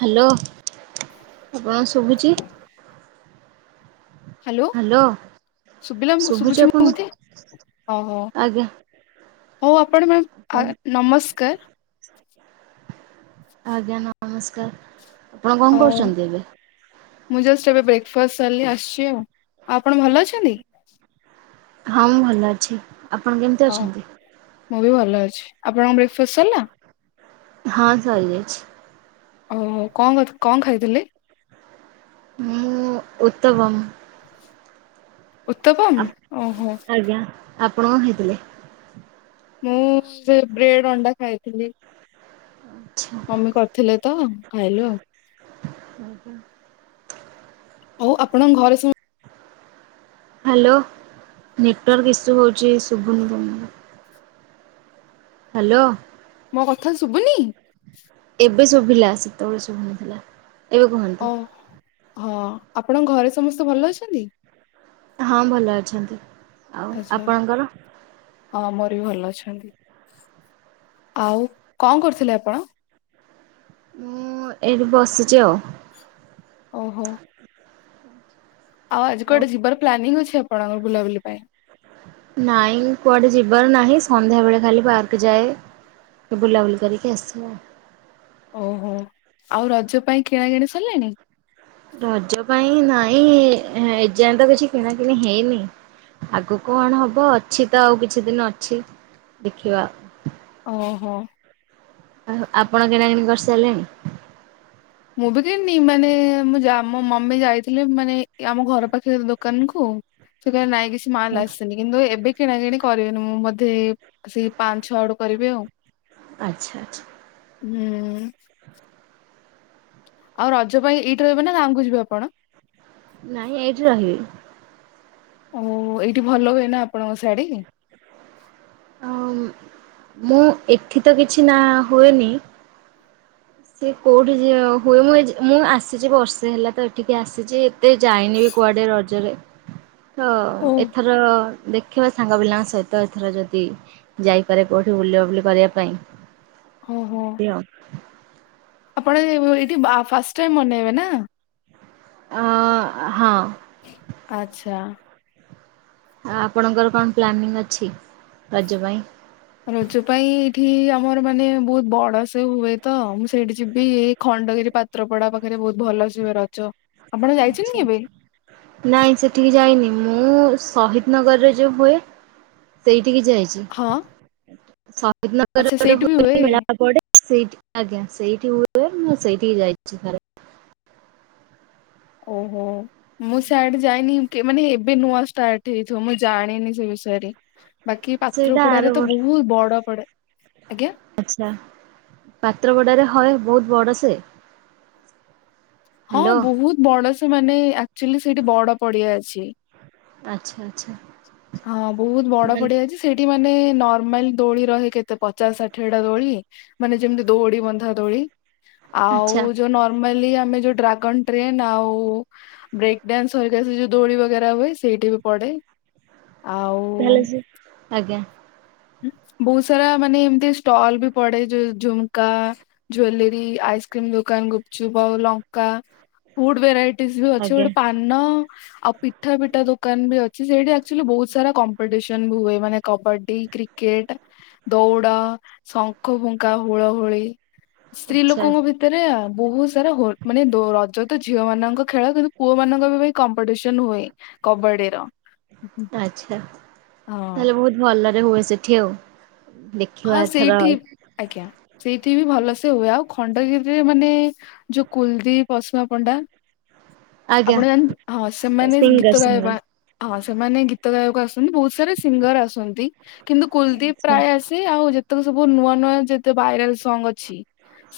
Hello ଆପଣକୁ ଶୁବୁଚି? Hello hello ଶୁଭିଲା ଶୁବୁଚି ଶୁଭୁଛି ମୋ କଥା ଓହୋ ଆପଣକୁ? ହଉ ଆପଣ ମା ଆ ନମସ୍କାର। ଆଜ୍ଞା ନମସ୍କାର ଆପଣ କଣ ହଉ କରୁଚନ୍ତି ଏବେ? ମୁଁ ଜଷ୍ଟ ଏବେ ବ୍ରେକ୍ଫାଷ୍ଟ ସାରିଲି ଆସିଚି ଆଉ ଆଉ ଆପଣ ଭଲ ଅଛନ୍ତି? ହଁ ମୁଁ ଭଲ ଅଛି ଆପଣ କେମିତି ହଁ ଅଛନ୍ତି? ମୁଁ ବି ଭଲ ଅଛି ଆପଣଙ୍କ ବ୍ରେକ୍ଫାଷ୍ଟ ସାରିଲା? ହଁ ହାରିଯାଇଛି। ଓହୋ କରିଥି କଁ ଖାଇଥିଲେ? ମୁଁ ଉତବମ୍ [inaudible] ଉତ୍ତପମ? ଆପ ଓହୋ ଆଜ୍ଞା ଆପଣ କଣ ଖାଇଥିଲେ? ମୁଁ ସେଇ ବ୍ରେଡ଼୍ ଅଣ୍ଡା ଖାଇଥିଲି। ଆଚ୍ଛା। ମମି କରିଥିଲେତ ଖାଇଲୁ ଆଉ। [unintelligible] ହଉ ଆପଣଙ୍କ ଘରେ ସମେ ହାଲୋ ନେଟୱାର୍କ ଇସ୍ୟୁ ହେଉଚି ସୁବୁନି ଜମାରୁ। ହାଲୋ। ମୋ କଥା ଶୁବୁନି? ଏବେ ଶୁଭିଲା ସେତେବେଳେ ଶୁଭୁନଥିଲା। ଏବେ କୁହନ୍ତୁ ଓ ହଁ ଆପଣଙ୍କ ଘରେ ସମସ୍ତେ ଭଲ ଅଛନ୍ତି? ହଁ ଭଲ ଅଛନ୍ତି ଆଉ ଆଚ୍ଛା ଆପଣଙ୍କର? ହଁ ମୋରବି ଭଲ ଅଛନ୍ତି ଆଉ କଣ କରୁଥିଲେ ଆପଣ? ମୁଁ ଏଇଠି ବସିଚି ଆଉ। ଓହୋ। ଆଉ ଆଜି ହଉ କୁଆଡ଼େ ଯିବାର ପ୍ଲାନିଂ ଅଛି ଆପଣଙ୍କର ବୁଲାବୁଲି ପାଇଁ? ନାଇଁ କୁଆଡେ ଯିବାର ନାହିଁ ସନ୍ଧ୍ୟା ବେଳେ ଖାଲି ପାର୍କ ଯାଏ। ସେ ବୁଲାବୁଲି କରିକି ଆସିବ ଆଉ। ଓହୋ, ଆଉ ରଜ ପାଇଁ କିଣା କିିଣି ସରିଲାଣି? ରଜ ପାଇଁ ନାଇଁ, ଏଯାଏ ତ କିଛି କିଣା କିିଣି ହେଇନି। ଆଗକୁ କଣ ହବ, ଅଛି ତ ଆଉ କିଛି ଦିନ ଅଛି, ଦେଖିବା। ଓହୋ। ଆ ଆପଣ କିଣାକିଣି କରିସାରିଲେଣି? ମୁଁ ବି କିଣିନି, ମାନେ ମୁଁ ଜା ମୋ ମମି ଯାଇଥିଲେ ମାନେ ଆମ ଘର ପାଖରେ ଦୋକାନ କୁ ସେ କହିଲେ ନାଇଁ କିଛି ହଁ। ମାଲ ଆସିନି। କିନ୍ତୁ ଏବେ କିଣା କିିଣି କରିବେନି ମୁଁ ବୋଧେ, ସେଇ ପାଞ୍ଚ ଛଅ ଆଡୁ କରିବି ଆଉ। ଆଛା ଆଛା। ହୁଁ। ଆଉ ରଜ ପାଇଁ ଏଇଠି ରହିବ ନା, ଗାଁକୁ ଯିବେ ଆପଣ? ନାଇଁ ଏଇଠି ରହିବି। ଓ ଏଇଠି ଭଲ ହୁଏ ନା ଆପଣଙ୍କ ଶାଡ଼ି? ଅଁ ମୁଁ ଏଠି ତ କିଛି ନା ହୁଏନି ସେ କୋଉଠି ଯ ହୁଏ ମୁଁ ଏ ମୁଁ ଆସିଚି ବର୍ଷେ ହେଲା ତ ଏଠିକି ଆସିଚି। ତେ ଯାଇନି ବି କୁଆଡେ ରଜରେ, ତ ଓ ଏଥର ଦେଖିବା ସାଙ୍ଗ ପିଲାଙ୍କ ସହିତ ଏଥର ଯଦି, ଯାଇପାରେ କଉଠି ବୁଲାବୁଲି କରିବା ପାଇଁ। ଓହୋ ଯିବି ଆଉ। ଆପଣ ଏଇଠି ବା ଫାଷ୍ଟ୍ ଟାଇମ୍ ମନେଇବେ ନା? ଅଁ ହଁ। ଆଛା। ଆଉ ଆପଣଙ୍କର କଣ ପ୍ଲାନିଂ ଅଛି ରଜ ପାଇଁ? ରଜ ପାଇଁ ଏଇଠି ଆମର ମାନେ ବହୁତ ବଡ଼ ସେ ହୁଏ ତ, ମୁଁ ସେଇଠି ଯିବି, ଏଇ ଖଣ୍ଡଗିରି ପା ତ୍ରପଡା ପାଖରେ ବହୁତ୍ ଭଲସେ ହୁଏ ରଜ, ଆପଣ ଆଚ୍ଛା। ଯାଇଚନ୍ତି କେବେ? ନାଇଁ ସେଠିକି ଯାଇନି, ମୁଁ ଶହିଦ୍ ନଗର୍ ରେ ଯୋଉ ହୁଏ ସେଇଠିକି ଯାଇଚି, ହଁ ଆଚ୍ଛା ଶହିଦନଗରରେ ଗୋଟେ ସେଇଠି ବି ହୁଏ ହୁଏନି ମେଳାପଡେ ସେଇଠି ଆଜ୍ଞା, ସେଇଠି ହୁଏ, ମୁଁ ସେଇଠିକି ଯାଇଚି ଥରେ। ଓହୋ, ମୁଁ ସିଆଡେ ଯାଇନି। କେ ମାନେ ଏବେ ନୂଆ ଷ୍ଟାର୍ଟ୍ ହେଇଥିବ, ମୁଁ ଜାଣିନି ସେଇ ବିଷୟରେ ‍। ବାକି ପାତ୍ର ସେଇଟା ଆର ପଡାରେ ତ ବର୍ଷ ବହୁତ୍ ବଡ଼ ପଡେ, ଆଜ୍ଞା? ଆଛା, ପାତ୍ର ପଡାରେ ହଏ ବହୁତ୍ ବଡ଼ ସେ? ହଁ ହ୍ୟାଲୋ ବହୁତ୍ ବଡ଼ ସେ ମାନେ, ଆକ୍ଚୁଅଲି ସେଇଠି ବଡ଼ ପଡିଆ ଅଛି। ଆଛା ଆଛା। ହଁ, ବହୁତ୍ ବଡ଼ ପଡିଆ ଅଛି ସେଇଠି ମାନେ ନର୍ମାଲ ଦୋଳି ରହେ କେତେ, ପଚାଶ ଷାଠିଏ ଟା ଦୋଳି। ମାନେ ଯେମ୍ ତି ଦୌଡି ବନ୍ଧା ଦୋଳି, ଆଉ ଆଚ୍ଛା। ଯୋ ନ ମଇଲି ଆମେ ଯୋଉ ଡ୍ରାଗନ୍ ଟ୍ରେନ୍ ଆଉ, ବ୍ରେକ୍ ଡାନ୍ସ୍ ସହିତ ଦୋଳି ବଗେରା ହୁଏ ସେଇଠି ବି ପଡେ। ଆଉ ତାହଲେ ସେ, ଆଜ୍ଞା। ବହୁତ ସାରା ମାନେ ଏମ୍ ତି ଷ୍ଟଲ୍ ବି ପଡେ, ଯ ଝୁମ୍ କା ଜ୍ୱେଲେରୀ, ଆଇସ୍କ୍ରିମ୍ ଦୋକାନ୍, ଗୁପଚୁପ୍ ଆଉ ଲଙ୍କା, ଫୁଡ୍ ଭେରାଇ ଟିଜ୍ ବି ଅଛି, ଆଜ୍ଞା। ଗୋଟେ ପାନ, ଆଉ ପିଠା-ପିଠା ଦୋକାନ୍ ବି ଅଛି, ସେଟି ଆ ଚୁଲି ବହୁ ସାରା କମ୍ପିଟିସନ୍ ବି ହୁଏ, ମାନେ କବାଡି, କ୍ରିକେଟ୍, ଦୌଡ ଶଙ୍ଖ ଫୁଙ୍କା, ହୁଳ ହୁଳି, ସ୍ତ୍ରୀ ଆଚ୍ଛା ଲୋକଙ୍କ ଭି ତିରେ ବହୁତ୍ ସାରା ହୋ ମାନେ ଦୋ ରଜ ତ ଝିଅ ମାନଙ୍କ ଖେଳ କିନ୍ତୁ ପୁଅ ମାନଙ୍କ ବ କମ୍ପିଟିସନ୍ ହୁଏ। କବାଡ଼ି ର। ଆଛା ହଁ ତାହେଲେ ବହୁତ୍ ଭଲରେ ହୁଏ ସେଠି ଆଉ ଦେ ହଁ ସେଇଠି ଆଜ୍ଞା ସେଇଠି ବି ଭଲ ସେ ହୁଏ ଆଉ ଖଣ୍ଡଗିରିରେ ମାନେ। ଯୋଉ କୁଲଦୀପ୍ ଅସିମା ପଣ୍ଡା। ଆଜ୍ଞା। ଆପଣ ଜାଣି ହଁ ସେମାନେ ସିଙ୍ଗର ଗୀତ ଗାଇବା ସିଙ୍ଗର ପାଇଁ ଆ ହଁ ସେମାନେ ଗୀତ ଗାଇବାକୁ ଆସନ୍ତି ବହୁତ୍ ସାରା ସିଙ୍ଗର୍ ଆସନ୍ତି କିନ୍ତୁ କୁଲଦୀପ୍ ଆଚ୍ଛା। ପ୍ରାୟ ଆ ସିବେ ଆଉ ଯେତେକ ସବୁ ନୂଆ-ନୂଆ ଯେତେ ଭାଇରାଲ୍ ସଙ୍ଗ୍ ଅଛି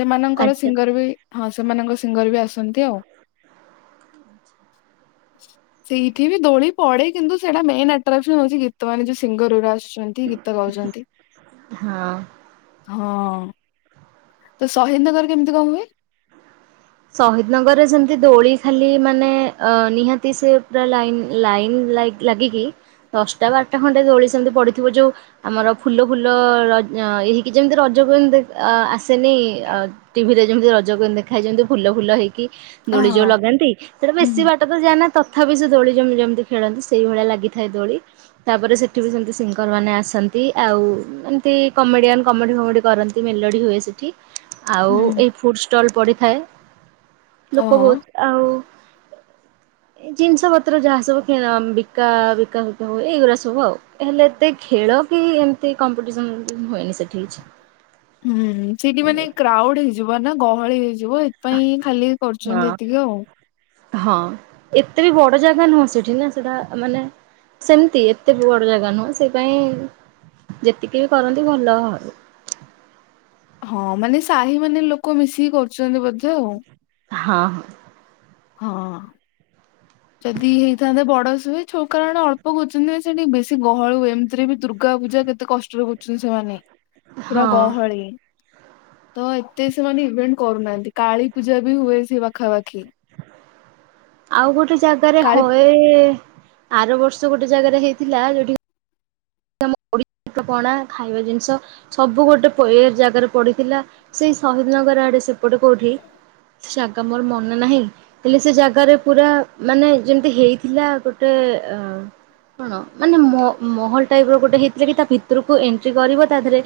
ସେମାନଙ୍କର ଆଚ୍ଛା ସିଙ୍ଗର୍ ବି। ହଁ ସେମାନଙ୍କ ସିଙ୍ଗର୍ ବି ଆସନ୍ତି ଆଉ। ସେଇଠି ବି ଦୋଳି ପଡେ କିନ୍ତୁ ସେଇଟା ମେନ୍ ଆଟ୍ରାକ୍ସନ୍ ହଉଚି ଗୀତ ମାନେ ଯୋଉ ସିଙ୍ଗର୍ ରା ଆଶୁଛନ୍ତି ଗୀ ତ ଗାଉଛନ୍ତି। ହଁ। ହଁ ତ ଶହୀଦନଗର କେମିତି କଣ ହୁଏ? ଶହୀଦନଗରରେ ସେମିତି ଦୋଳି ଖାଲି ମାନେ ଅ ନିହାତି ସେ ପୁରା ଲାଇନ ଲାଇନ୍ ଲା ଲାଗିକି ଦଶଟା ବାରଟା ଖଣ୍ଡେ ଦୋଳି ସେମିତି ପଡିଥିବ ଯୋଉ ଆମର ଫୁଲ ଫୁଲ ର ଇଏ ହେଇକି ଯେମିତି ରଜକୁ ଯେମିତି ଆସେନି ଟିଭି ରେ ଯେମିତି ରଜ କୁଇନ ଦେଖାଏ ଯେମିତି ଫୁଲ ଫୁଲ ହେଇକି ଦୋଳି ଓହୋ ଯୋଉ ଲଗାନ୍ତି ସେଟା ହୁଁ ବେଶୀ ହୁଁ। ବା ଟକୁ ଯାଏନା ତଥାପି ସେ ଦୋଳି ଯେମି ଯେମିତି ଖେଳନ୍ତି ସେଇଭଳିଆ ଲାଗିଥାଏ ଦୋଳି। ତାପରେ ସେଠି ବି ସେମିତି ସିଙ୍ଗର ମାନେ ଆସନ୍ତି ଆଉ ଏମିତି କମେଡିଆନ କମେଡି ଫମେଡି କର ମେଲୋଡି ହୁଏ ସେଠି ଆଉ ହୁଁ ଏଇ ଫୁଡ ଷ୍ଟଲ ପଡିଥାଏ ଲୋକ ଓହୋ। ବହୁତ ଆଉ ଏଇ ଜିନିଷ ପତ୍ର ଯାହା ସବୁ କିଣା ବିକା ବିକା ବିକି ହୁଏ ଏଇଗୁଡା ସବୁ ଆଉ ହେଲେ ଏ ଖେଳ କି ଏମିତି କମ୍ପିଟିସନ ହୁଏନି ସେଠି କିଛି। ହୁଁ ସେଇଠି ମାନେ କ୍ରାଉଡ ହେଇଯିବ ନା ଗହଳି ହେଇଯିବ ଏଥିପାଇଁ ଖାଲି। ହଁ। କରୁଛନ୍ତି ଏତିକି ଆଉ। ହଁ ଏତେ ବି ବଡ଼ ଜାଗା ନୁହଁ ସେଠି ନା ସେଟା ମାନେ ସେମିତି ଏତେ ବି ବଡ ଜାଗା ନୁହଁ ସେ ପାଇଁ ଯେତିକି ବି କରନ୍ତି ଭଲ ହଁ ମାନେ ସାହି ମାନେ ଲୋକ ମିଶିକି କରୁଛନ୍ତି ବୋଧେ ଆଉ। ହଁ ହଁ। ହଁ। ଯଦି ହେଇଥାନ୍ତେ ବଡ ସେ ହୁଏ ଛଉକା ଆଡେ ଅଳ୍ପ କରୁଛନ୍ତି ନା ସେଠି ବେଶୀ ଗହଳ ହୁଏ ଏମିତିରେ ବି ଦୁର୍ଗା ପୂଜା କେ କେତେ କଷ୍ଟରେ ବୁଝୁଛନ୍ତି ସେମାନେ ପୁରା ହଁ ଗହଳି ତ ଏତେ ସେମାନେ ଇଭେଣ୍ଟ କରୁନାହାନ୍ତି କାଳୀ ପୂଜା ବି ହୁଏ ସେ ପାଖାପାଖି। ଆଉ ଗୋଟେ ଜାଗାରେ କାଳୀ ହଏ। ଆର ବର୍ଷ ଗୋଟେ ଜାଗାରେ ହେଇଥିଲା ଯୋଉଠି ଆମ ଓଡିଶ ପଣା ଖାଇବା ଜିନିଷ ସବୁ ଗୋଟେ ପ ଏ ଜାଗାରେ ପଡିଥିଲା ସେଇ ଶହିଦ ନଗର ଆଡେ ସେ ଏପଟେ କୋଉଠି ସେ ଜାଗା ମୋର ମନେ ନାହିଁ। ହେଲେ ସେ ଜାଗାରେ ପୁରା ମାନେ ଯେମିତି ହେଇଥିଲା ଗୋଟେ ଅ କଣ ମାନେ ମ ମହଲ ଟାଇପ ର ଗୋଟେ ହେଇଥିଲା କି ତା ଭିତରକୁ ଏଣ୍ଟ୍ରି କରିବ ତା ଦେହରେ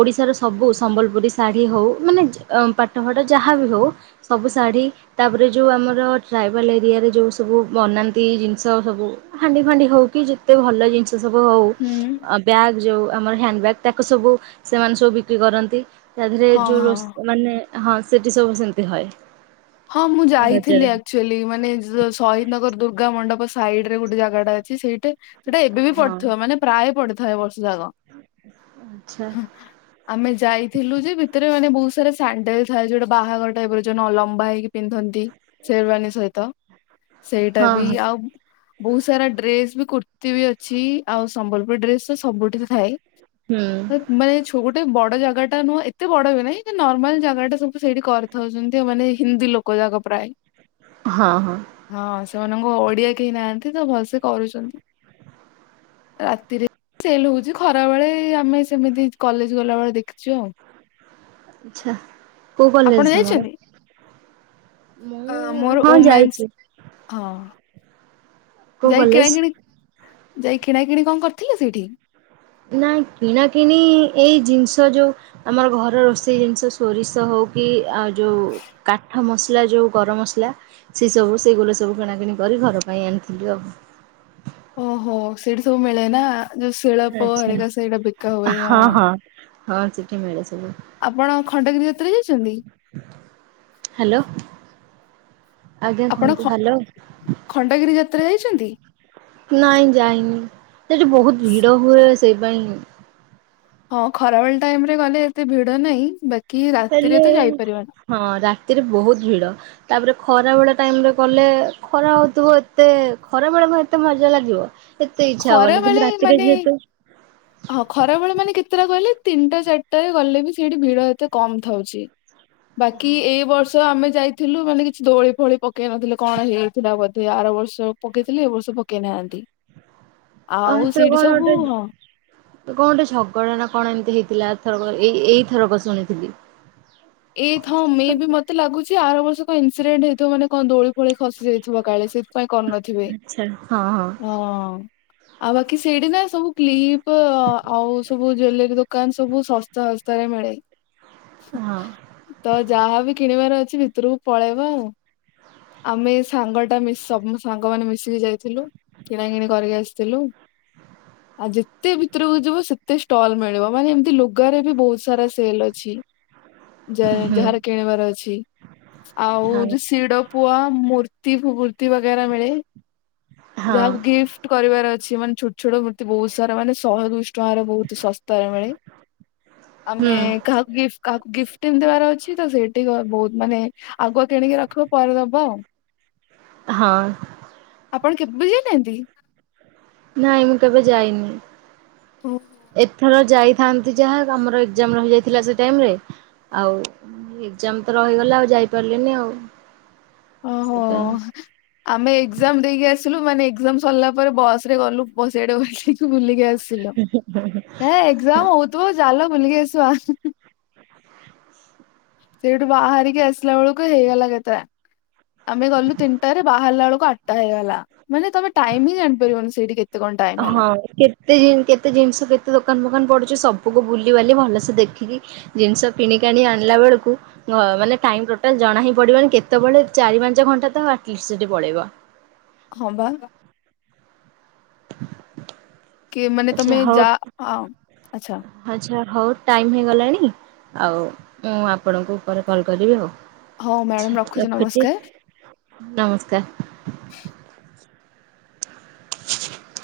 ଓଡିଶାର ସବୁ ସମ୍ବଲପୁରୀ ଶାଢ଼ୀ ହଉ ମାନେ ପାଟ ଫାଟ ଯାହାବି ହଉ ସବୁ ଶାଢୀ ତାପରେ ଯୋଉ ଆମର ଟ୍ରାଇବାଲ ଏରିଆରେ ଯୋଉ ସବୁ ବନାନ୍ତି ଜିନିଷ ସବୁ ହାଣ୍ଡି ଫାଣ୍ଡି ହଉ କି ଯେତେ ଭଲ ଜିନିଷ ସବୁ ହଉ ହୁଁ ବ୍ୟାଗ୍ ଯୋଉ ଆମର ହ୍ୟାଣ୍ଡ ବ୍ୟାଗ୍ ତାକୁ ସବୁ ସେମାନେ ସବୁ ବିକ୍ରି କରନ୍ତି। ତା ଦେହରେ ହଁ ଯୋଉ ହଁ ର ମାନେ ହଁ ସେଠି ସବୁ ସେମିତି ହଏ। ହଁ ମୁଁ ଯାଇଥିଲି ରଜରେ ଆଚୁ ମାନେ ଶହୀଦନଗର ଦୁର୍ଗା ମଣ୍ଡପ ସାଇଡ ରେ ଗୋଟେ ଜାଗାଟା ଅଛି ସେଇଟା। ସେଟା ଏବେ ବି ହଁ ପଡିିବ ମାନେ ପ୍ରାୟ ପଡିଥାଏ ଏ ବର୍ଷ ଯାକ। ଆଚ୍ଛା ଆମେ ଯାଇଥିଲୁ ଯେ ଭିତରେ ମାନେ ବହୁତ ସାରା ସାଣ୍ଡେଲ ଥାଏ ଯୋଉଟା ବାହାଘର ଟାଇପ ର ଯୋଉ ଲମ୍ବା ହେଇ ପିନ୍ଧନ୍ତି ଶରବାନୀ ସହିତ ସେଇଟା ହଁ ବି ହଁ ଆଉ ବହୁତ ସାରା ଡ୍ରେସ ବି କୁର୍ତ୍ତିୀ ବି ଅଛି ଆଉ ସମ୍ବଲପୁର ଡ୍ରେସ ତ ସବୁଠି ଥାଏ। ହୁଁ। ମାନେ ଛୁ ଗୋଟେ ବଡ ଜାଗା ଟା ନୁହଁ ଏତେ ବଡ ବିଏ ନାଇଁ ନର୍ମାଲ ଜାଗାଟା ସବୁ ସେଇଠି କରିଥାଉଛନ୍ତି ମାନେ ହିନ୍ଦୀ ଲୋକ ଯାକ ପ୍ରାୟ। ହଁ ହଁ। ହଁ ସେମାନଙ୍କୁ ଓଡିଆ କେହି ନାହାନ୍ତି ତ ଭଲସେ କରୁଛନ୍ତି। ରାତିରେ ସେଲ ହଉଛି ଖରା ବେଳେ ଆମେ ସେମିତି କଲେଜ ଗଲାବେଳେ ଦେଖିଛୁ ଆଉ। ଆଚ୍ଛା। କୋଉ ଆପଣ କଲେଜ ତମର ଯାଇଛନ୍ତି? ଅ ମୁଁ ମୋର ହଁ ଓମେନ୍ସ ଯାଇଛି। ହଁ କୋଉ ଯାଇ କଲେଜ? କିଣାକିଣି ଯାଇ କିଣା କିିଣି କଣ କରିଥିଲେ ସେଇଠି? ନାଇଁ କିଣାକିଣି ଏଇ ଜିନିଷ ଯୋଉ ଆମର ଘର ରୋଷେଇ ଜିନିଷ ସୋରିଷ ହଉ କି ଆଉ ଯୋଉ କାଠ ମସଲା ଯୋଉ ଗରମ ମସଲା ସେ ସବୁ ସେଇଗୁଡା ସବୁ କିଣାକିଣି କରି ଘର ପାଇଁ ଆଣିଥିଲି ଆଉ ଓହୋ, ସେଇଠୁ ସବୁ ମିଳେନା। ଯୋଉ ଶିଳପୁଆ ଆଚ୍ଛା ହରିକା ସେଇଟା ବିକା ହୁଏ। ହଁ, ହଁ ସେଠି ମିଳେ ସବୁ ଆପଣ ଖଣ୍ଡଗିରି ଯାତ୍ରା ଯାଇଛନ୍ତି? ହେଲୋ ଆଜ୍ଞା, ଆପଣ କୁହନ୍ତୁ ଖ ହେଲୋ? ଖଣ୍ଡଗିରି ଯାତ୍ରା ଯାଇଛନ୍ତି? ନାଇଁ ଯାଇନି, ସେଠି ବହୁତ ଭିଡ଼ ହୁଏ। ସେଇ ପାଇଁ ହଁ, ଖରାବେଳ ଟାଇମ୍ ରେ ଗଲେ ଏତେ ଭିଡ଼ ନାହିଁ। ବେ ହେଲେ ହଁ, ରାତିରେ ବହୁତ ଭିଡ଼। ତାପରେ ଖରାବେଳ ଟାଇମ୍ ରେ ଗଲେ ଖରା ହଉଥିବ। ଏତେ ଖରାବେଳେ କଣ ଏତେ ମଜା ଲାଗିବ? ସେତେ ଇଚ୍ଛା ଖରା ହବନି ବେଳେ କିନ୍ତୁ ରାତିରେ ମାନେ ଯେହେତୁ ହଁ, ଖରାବେଳେ ମାନେ କେତେଟା କହିଲେ? ତିନିଟା ଚାରିଟାରେ ଗଲେବି ସେଇଠି ଭିଡ଼ ଏତେ କମ୍ ଥାଉଛି। ବାକି, ଏ ବର୍ଷ ଆମେ ଯାଇଥିଲୁ, ମାନେ କିଛି ଦୋଳି ଫୋଳି ପକେଇନଥିଲେ, କଣ ହେଇଥିଲା ବ ସେ ଆର ବର୍ଷ ପକେଇଥିଲେ, ଏ ବର୍ଷ ପକେଇ ନାହାନ୍ତି। ଆଉ ଏଥିରେ ସେଇଠୁ କଣ ସବୁ ଗୋଟେ କଣ ଗଟେ ଝଗଡ଼ା ନା କଣ ଏମିତି ହେଇଥିଲା? ଏଥରକ ଏଇଥରକ ଶୁଣିଥିଲି। ଏଇ ଥ ମେ ବି ମତେ ଲାଗୁଛି, ଆର ବର୍ଷ କଣ ଇନ୍ସିଡେଣ୍ଟ ହେଇଥିବ ମାନେ କଣ ଦୋଳି ଫୋଳି ଖସି ଯାଇଥିବ କାଳେ ସେ? ପାଇଁ କରୁନଥିବେ ଆଚ୍ଛା। ହଁ ହଁ। ଆଉ ବାକି ସେଇଠି ନା ସବୁ କ୍ଲିପ ଆଉ ସବୁ ଜୁଏଲେରୀ ଦୋକାନ ସବୁ ସ ସସ୍ତାରେ ମିଳେ। ହଁ। ତ ଯାହାବି କିଣିବାର ଅଛି, ଭିତରକୁ ପଳେଇବ ଆଉ। ଆମେ ସାଙ୍ଗଟା ମିଶି ସବୁ ସାଙ୍ଗମାନେ ମିଶିକି ଯାଇଥିଲୁ। କିଣାକିଣି କରିକି ଆସ୍ ଥିଲୁ ଆଉ ଯେତେ ଭିତରକୁ ଯିବ ସେତେ ଷ୍ଟଲ୍ ମିଳିବ ମାନେ ଏମିତି ଲୁଗାରେ ବି ବହୁତ ସାରା ସେଲ୍ ଅଛି। ଯାଏ ହୁଁ ଯାହାର କିଣିବାର ଅଛି ଆଉ ହଁ ଯୋଉ ଶିଡ଼ପୁଆ ମୂର୍ତ୍ତି ଫୁର୍ତ୍ତି ବାଗେରା ମିଳେ ହଁ ଯାହାକୁ ଗିଫ୍ଟ୍ କରିବାର ଅଛି ମାନେ ଛୋଟ ଛୋଟ ବହୁତ ସାରା ମାନେ ଶହେ ଦୁଇଶ୍ ଟଙ୍କାରେ ବହୁତ ଶସ୍ତାରେ ମିଳେ ଆମେ ହୁଁ। କାହାକୁ ଗିଫ୍ କାହାକୁ ଗିଫ୍ଟିନ୍ ଦବାର ଅଛି ତ ସେଇଠି ଗ ବହୁତ ମାନେ ଆଗୁଆ କିଣିକି ରଖିବ ପରେ ଦବ ହଁ। ଆପଣ କେବେ ଯାଇନାହାନ୍ତି? ନାଇଁ ମୁଁ କେବେ ଯାଇନି। ହୁଁ ଏଥର ଯାଇଥାନ୍ତି ଯାହା ଆମର ଏକ୍ସାମ୍ ରହିଯାଇଥିଲା ସେ ଟାଇମ୍ ରେ ଆଉ ଏକଜାମ୍ ତ ରହିଗଲା ଆଉ ଯାଇପାରିଲିନି ଆଉ ଓହୋ। ସେଥିପାଇଁ। ଆମେ ଏକଜାମ୍ ଦେଇକି ଆସିଲୁ ମାନେ ଏକଜାମ୍ ସରିଲା ପରେ ବସ୍ ରେ ଗଲୁ ପ ସେଆଡ଼େ ଓହ୍ଲେଇକି ବୁଲିକି ଲିକି ଆସିଲୁ ଏ ଏକଜାମ୍ ହୋଉଥିବ ଚାଲ ବୁଲିକି ଆସିବା ସେଇଠୁ ବାହାରିକି ଆସିଲା ବେଳକୁ ହେଇଗଲା ଏଗାଟା ଆମେ ଗଲୁ ତିନିଟା ରେ ବାହାରିଲା ବେଳକୁ ଆଠଟା ହେଇଗଲା ମାନେ ତମେ ଟାଇମ୍ ବି ଜାଣିପାରିବନି ସେଇଟି କେ ହଁ କେତେ ଜି କେତେ ଜିନିଷ କେତେ ଦୋକାନ ଫୋକାନ ପଡ଼ୁଚି ସବୁ କୁ ବୁଲି ବାଲି ଭଲସେ ଦେଖିକି ଜିନିଷ କିଣି କାଣି ଆଣିଲା ବେଳକୁ ହଁ ମାନେ ଟାଇମ୍ ଟୋଟାଲ୍ ଜଣା ହିଁ ପଡ଼ିବନି କେତେବେଳେ ଚାରି ପାଞ୍ଚ ଘଣ୍ଟା ତ ଆଟ୍ ଲିଷ୍ଟି ପଳେଇବ। ହଁ ବା। କି ମାନେ ଆଚ୍ଛା ତମେ ହଉ ଯା ଆ ଆଚ୍ଛା ଆଚ୍ଛା ହଉ ଟାଇମ୍ ହେଇଗଲାଣି ଆଉ ମୁଁ ଆପଣଙ୍କୁ ପରେ କଲ୍ କରିବି ଆଉ। ହଉ ମ୍ୟାଡାମ ଆଚ୍ଛା ରଖୁଛି ରଖୁଚି ନମସ୍କାର। ନମସ୍କାର। [inaudible]